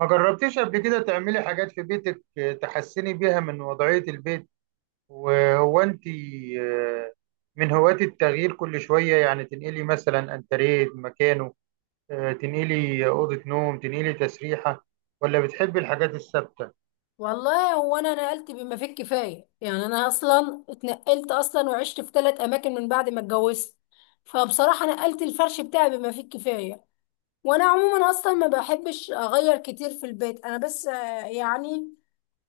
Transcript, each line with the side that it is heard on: right: ما جربتيش قبل كده تعملي حاجات في بيتك تحسني بيها من وضعية البيت؟ وهو انت آه، من هواة التغيير كل شوية، يعني تنقلي مثلا انتريه مكانه، تنقلي أوضة نوم، تنقلي تسريحة، ولا بتحبي الحاجات الثابتة؟
left: والله هو انا نقلت بما فيه الكفايه. يعني انا اصلا اتنقلت اصلا وعشت في 3 اماكن من بعد ما اتجوزت. فبصراحه نقلت الفرش بتاعي بما فيه الكفايه. وانا عموما اصلا ما بحبش اغير كتير في البيت، انا بس يعني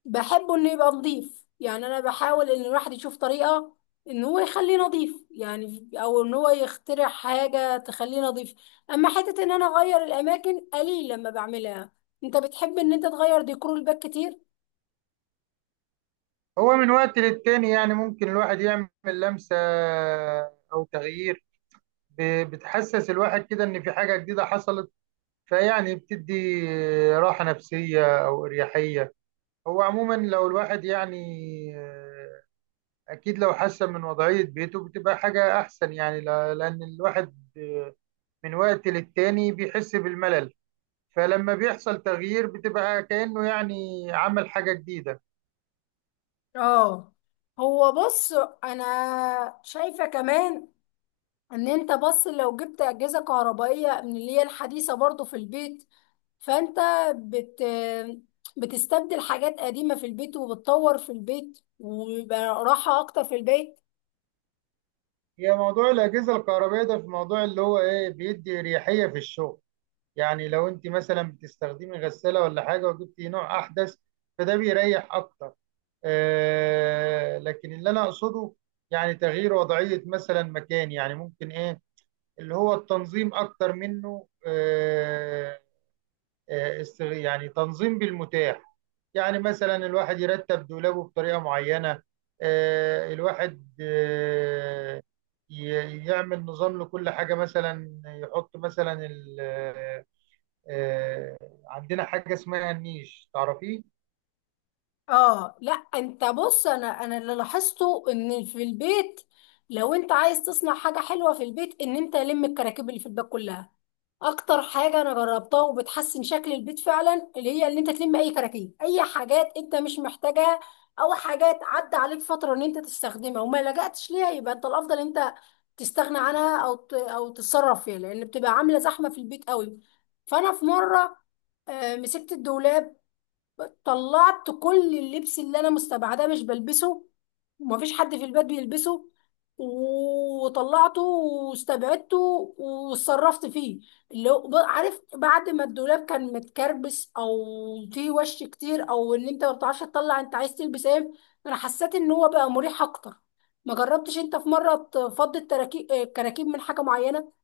left: بحبه انه يبقى نظيف. يعني انا بحاول ان الواحد يشوف طريقه ان هو يخليه نظيف، يعني او ان هو يخترع حاجه تخليه نظيف. اما حته ان انا اغير الاماكن قليل لما بعملها. انت بتحب ان انت تغير ديكور البيت كتير؟
right: هو من وقت للتاني يعني ممكن الواحد يعمل لمسة أو تغيير، بتحسس الواحد كده إن في حاجة جديدة حصلت. فيعني بتدي راحة نفسية أو إريحية. هو عموما لو الواحد يعني آه، اكيد لو حسن من وضعية بيته بتبقى حاجة احسن، يعني لان الواحد من وقت للتاني بيحس بالملل، فلما بيحصل تغيير بتبقى كأنه يعني عمل حاجة جديدة.
left: اه، هو بص، انا شايفة كمان ان انت بص، لو جبت اجهزة كهربائية من اللي هي الحديثة برضو في البيت، فانت بت بتستبدل حاجات قديمة في البيت وبتطور في البيت، ويبقى راحة اكتر في البيت.
right: هي موضوع الأجهزة الكهربائية ده في موضوع اللي هو ايه، بيدي اريحية في الشغل. يعني لو انت مثلا بتستخدمي غسالة ولا حاجة وجبتي نوع احدث فده بيريح اكتر. لكن اللي انا اقصده يعني تغيير وضعية مثلا مكان، يعني ممكن ايه، اللي هو التنظيم اكتر منه. يعني تنظيم بالمتاح. يعني مثلا الواحد يرتب دولابه بطريقة معينة، الواحد يعمل نظام لكل حاجة، مثلا يحط مثلا آه، عندنا حاجة اسمها النيش، تعرفيه؟
left: اه لا، انت بص، انا اللي لاحظته ان في البيت، لو انت عايز تصنع حاجه حلوه في البيت، ان انت لم الكراكيب اللي في البيت كلها. اكتر حاجه انا جربتها وبتحسن شكل البيت فعلا، اللي هي اللي انت تلم اي كراكيب، اي حاجات انت مش محتاجها او حاجات عدى عليك فتره ان انت تستخدمها وما لجأتش ليها، يبقى انت الافضل انت تستغنى عنها او او تتصرف فيها، لان بتبقى عامله زحمه في البيت قوي. فانا في مره مسكت الدولاب، طلعت كل اللبس اللي انا مستبعداه مش بلبسه ومفيش حد في البيت بيلبسه، وطلعته واستبعدته واتصرفت فيه. اللي هو عارف، بعد ما الدولاب كان متكربس او فيه وش كتير او ان انت ما بتعرفش تطلع انت عايز تلبس ايه، انا حسيت ان هو بقى مريح اكتر. ما جربتش انت في مره تفضي التراكيب الكراكيب من حاجه معينه؟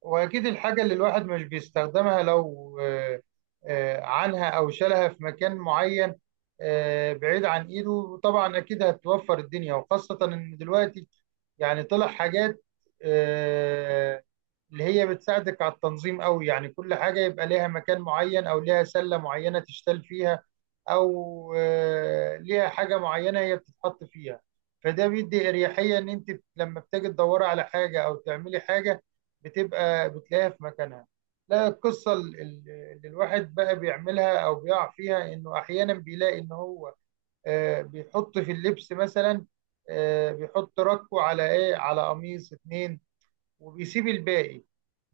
right: واكيد الحاجه اللي الواحد مش بيستخدمها لو عنها او شالها في مكان معين بعيد عن ايده، طبعا اكيد هتوفر الدنيا، وخاصه ان دلوقتي يعني طلع حاجات آه، اللي هي بتساعدك على التنظيم قوي. يعني كل حاجه يبقى ليها مكان معين، او ليها سله معينه تشتال فيها، او ليها حاجه معينه هي بتتحط فيها. فده بيدي اريحيه ان انت لما بتيجي تدوري على حاجه او تعملي حاجه بتبقى بتلاقيها في مكانها. لا، القصة اللي الواحد بقى بيعملها أو بيقع فيها إنه أحيانا بيلاقي إن هو بيحط في اللبس مثلا، بيحط ركوة على إيه، على قميص اتنين، وبيسيب الباقي.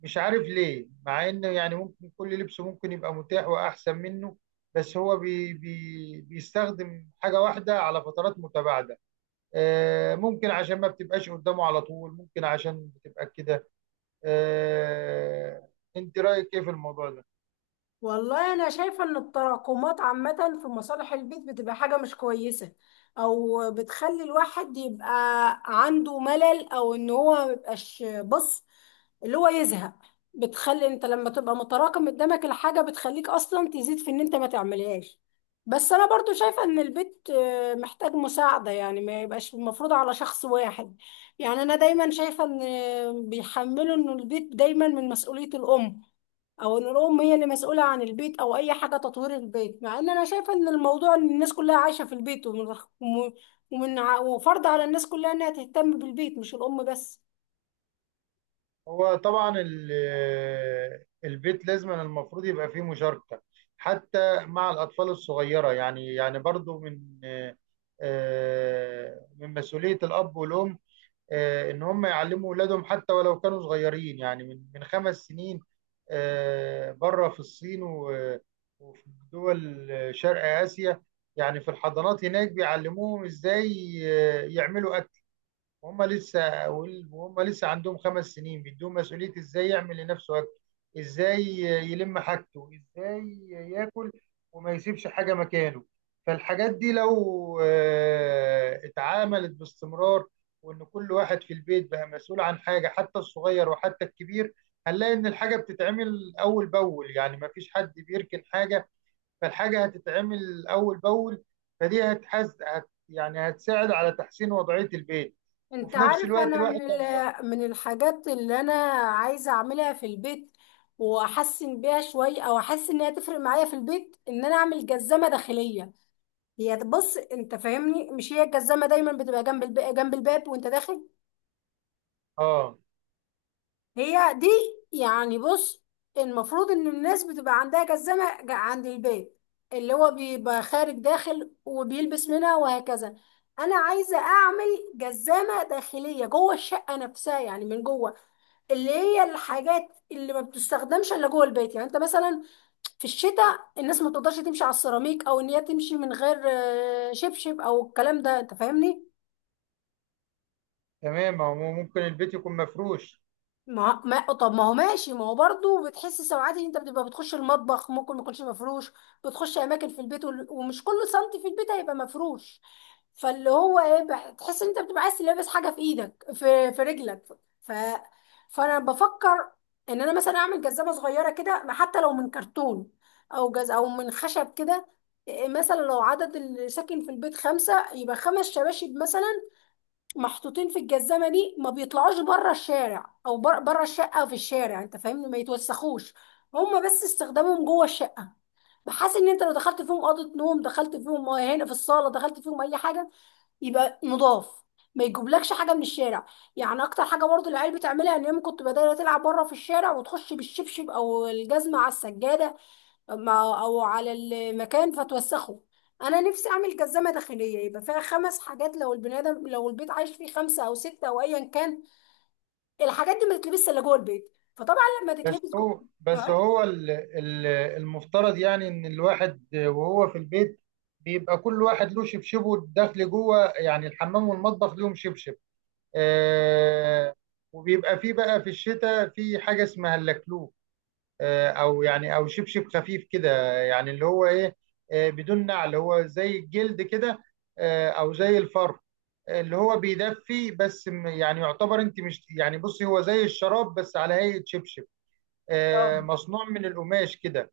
right: مش عارف ليه، مع إنه يعني ممكن كل لبس ممكن يبقى متاح وأحسن منه، بس هو بي بي بيستخدم حاجة واحدة على فترات متباعدة. ممكن عشان ما بتبقاش قدامه على طول، ممكن عشان بتبقى كده. آه، انت رايك ايه في الموضوع ده؟
left: والله انا شايفه ان التراكمات عامه في مصالح البيت بتبقى حاجه مش كويسه، او بتخلي الواحد يبقى عنده ملل او ان هو ميبقاش بص، اللي هو يزهق. بتخلي انت لما تبقى متراكم قدامك الحاجه بتخليك اصلا تزيد في ان انت ما تعملهاش. بس انا برضو شايفه ان البيت محتاج مساعده، يعني ما يبقاش المفروض على شخص واحد. يعني انا دايما شايفه ان بيحملوا ان البيت دايما من مسؤوليه الام، او ان الام هي اللي مسؤوله عن البيت او اي حاجه تطوير البيت، مع ان انا شايفه ان الموضوع ان الناس كلها عايشه في البيت وم- ومن وفرض على الناس كلها انها تهتم بالبيت مش الام بس.
right: هو طبعا البيت لازم المفروض يبقى فيه مشاركه حتى مع الاطفال الصغيره، يعني يعني برضو من من مسؤوليه الاب والام، ان هم يعلموا اولادهم حتى ولو كانوا صغيرين، يعني من خمس سنين. بره في الصين و- وفي دول شرق اسيا، يعني في الحضانات هناك بيعلموهم ازاي يعملوا، وهم لسه عندهم خمس سنين بيدوهم مسؤولية ازاي يعمل لنفسه اكل، ازاي يلم حاجته، ازاي ياكل، وما يسيبش حاجة مكانه. فالحاجات دي لو اتعاملت باستمرار، وان كل واحد في البيت بقى مسؤول عن حاجة، حتى الصغير وحتى الكبير، هنلاقي ان الحاجة بتتعمل اول باول، يعني ما فيش حد بيركن حاجة، فالحاجة هتتعمل أول بأول. فدي هتحز هت يعني هتساعد على تحسين وضعية البيت.
left: انت
right: وفي نفس
left: عارف،
right: الوقت
left: انا
right: الواحد
left: من الحاجات اللي انا عايزه اعملها في البيت واحسن بيها شويه او احس انها تفرق معايا في البيت ان انا اعمل جزمه داخليه. هي بص، انت فاهمني مش هي الجزمه دايما بتبقى جنب الباب وانت داخل؟
right: اه،
left: هي دي. يعني بص، المفروض ان الناس بتبقى عندها جزمة عند البيت، اللي هو بيبقى خارج داخل وبيلبس منها وهكذا. انا عايزة اعمل جزمة داخلية جوه الشقة نفسها، يعني من جوه. اللي هي الحاجات اللي ما بتستخدمش الا جوه البيت، يعني انت مثلا في الشتاء الناس ما تقدرش تمشي على السيراميك او ان هي تمشي من غير شبشب او الكلام ده، انت فاهمني.
right: تمام، هو ممكن البيت يكون مفروش.
left: ما طب ما هو ماشي، ما هو برضه بتحس ساعات ان انت بتبقى بتخش المطبخ ممكن ما يكونش مفروش، بتخش اماكن في البيت ومش كل سنتي في البيت هيبقى مفروش، فاللي هو ايه، تحس ان انت بتبقى عايز تلبس حاجه في ايدك، في رجلك. ف فانا بفكر ان انا مثلا اعمل جزمه صغيره كده، ما حتى لو من كرتون او من خشب كده. إيه، مثلا لو عدد اللي ساكن في البيت 5، يبقى 5 شباشب مثلا محطوطين في الجزمه دي، ما بيطلعوش بره الشارع او بره الشقه او في الشارع، انت فاهمني، ما يتوسخوش. هما بس استخدامهم جوه الشقه، بحيث ان انت لو دخلت فيهم اوضه نوم، دخلت فيهم هنا في الصاله، دخلت فيهم اي حاجه، يبقى نضاف، ما يجيبلكش حاجه من الشارع. يعني اكتر حاجه برضه العيال بتعملها ان هي كنت بدأت تلعب بره في الشارع، وتخش بالشبشب او الجزمه على السجاده او على المكان فتوسخه. انا نفسي اعمل جزمه داخليه يبقى فيها 5 حاجات، لو البني ادم، لو البيت عايش فيه 5 او 6 او ايا كان، الحاجات دي ما تتلبسش الا جوه البيت، فطبعا لما
right: بس
left: تتلبس جوه.
right: هو المفترض يعني إن الواحد وهو في البيت بيبقى كل واحد له شبشبه داخل جوه، يعني الحمام والمطبخ ليهم شبشب. آه، وبيبقى فيه بقى في الشتاء في حاجة اسمها اللكلوك، او يعني او شبشب خفيف كده، يعني اللي هو ايه، بدون نعل، هو زي الجلد كده، او زي الفر، اللي هو بيدفي بس. يعني يعتبر انت مش، يعني بصي هو زي الشراب بس على هيئة شبشب،
left: اه،
right: مصنوع من القماش كده.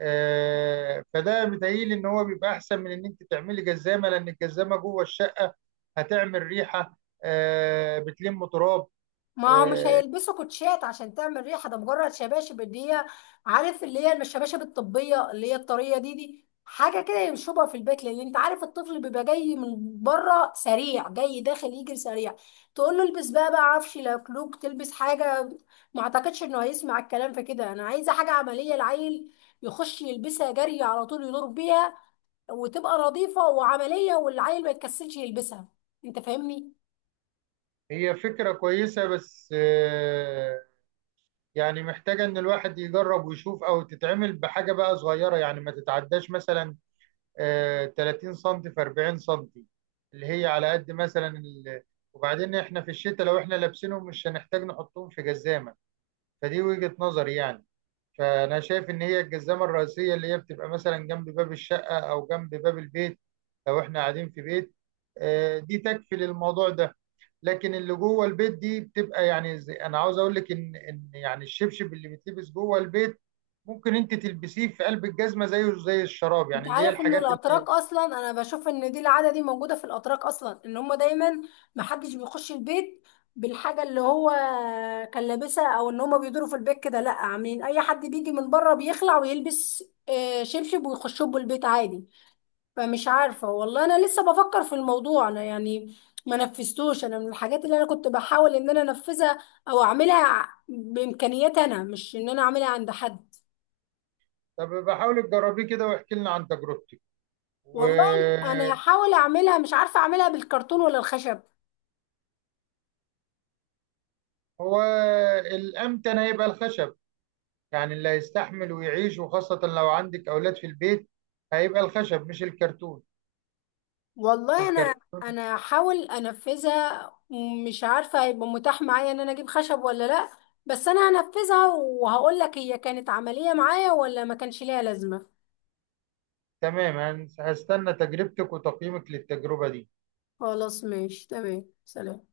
right: فده متهيألي ان هو بيبقى احسن من ان انت تعملي جزامة، لان الجزامة جوه الشقة هتعمل ريحة، بتلم تراب.
left: ما هو مش
right: آه،
left: هيلبسوا كوتشات عشان تعمل ريحه، ده مجرد شباشب اللي هي، عارف، اللي هي الشباشب الطبيه اللي هي الطريه دي، حاجه كده يشربها في البيت، لان انت عارف الطفل بيبقى جاي من بره سريع، جاي داخل يجري سريع، تقول له البس بقى عفش لكلوك تلبس حاجه، ما اعتقدش انه هيسمع الكلام في كده. انا عايزه حاجه عمليه، العيل يخش يلبسها جري على طول يدور بيها، وتبقى نظيفه وعمليه، والعيل ما يتكسلش يلبسها، انت فاهمني.
right: هي فكرة كويسة، بس يعني محتاجة إن الواحد يجرب ويشوف، أو تتعمل بحاجة بقى صغيرة، يعني ما تتعداش مثلا 30 سم في 40 سم، اللي هي على قد مثلا ال... وبعدين إحنا في الشتاء لو إحنا لابسينهم مش هنحتاج نحطهم في جزامة. فدي وجهة نظري يعني. فانا شايف ان هي الجزامه الرئيسيه اللي هي بتبقى مثلا جنب باب الشقه او جنب باب البيت، لو احنا قاعدين في بيت، دي تكفي للموضوع ده. لكن اللي جوه البيت دي بتبقى، يعني زي انا عاوز اقول لك ان يعني الشبشب اللي بيتلبس جوه البيت ممكن انت تلبسيه في قلب الجزمه، زيه زي الشراب،
left: انت
right: يعني اللي هي
left: عارف ان
right: الحاجات اللي...
left: الاتراك اصلا، انا بشوف ان دي العاده دي موجوده في الاتراك اصلا، ان هم دايما ما حدش بيخش البيت بالحاجه اللي هو كان لابسها، او ان هم بيدوروا في البيت كده لا، عاملين اي حد بيجي من بره بيخلع ويلبس شبشب ويخشوا البيت عادي. فمش عارفه والله، انا لسه بفكر في الموضوع، انا يعني ما نفذتوش. انا من الحاجات اللي انا كنت بحاول ان انا انفذها او اعملها بامكانياتي انا، مش ان انا اعملها عند حد.
right: طب بحاول تجربيه كده واحكي لنا عن تجربتك
left: والله انا
right: وهو.
left: هحاول اعملها، مش عارفه اعملها بالكرتون ولا الخشب.
right: الامتن هيبقى الخشب، يعني اللي هيستحمل ويعيش، وخاصة لو عندك أولاد في البيت، هيبقى الخشب مش الكرتون.
left: والله انا
right: الكرتون...
left: انا هحاول انفذها، مش عارفه هيبقى متاح معايا ان انا اجيب خشب ولا لا، بس انا هنفذها وهقول لك هي كانت عمليه معايا ولا ما كانش ليها لازمه.
right: تمام، هستنى تجربتك وتقييمك للتجربة دي.
left: خلاص، ماشي تمام، سلام.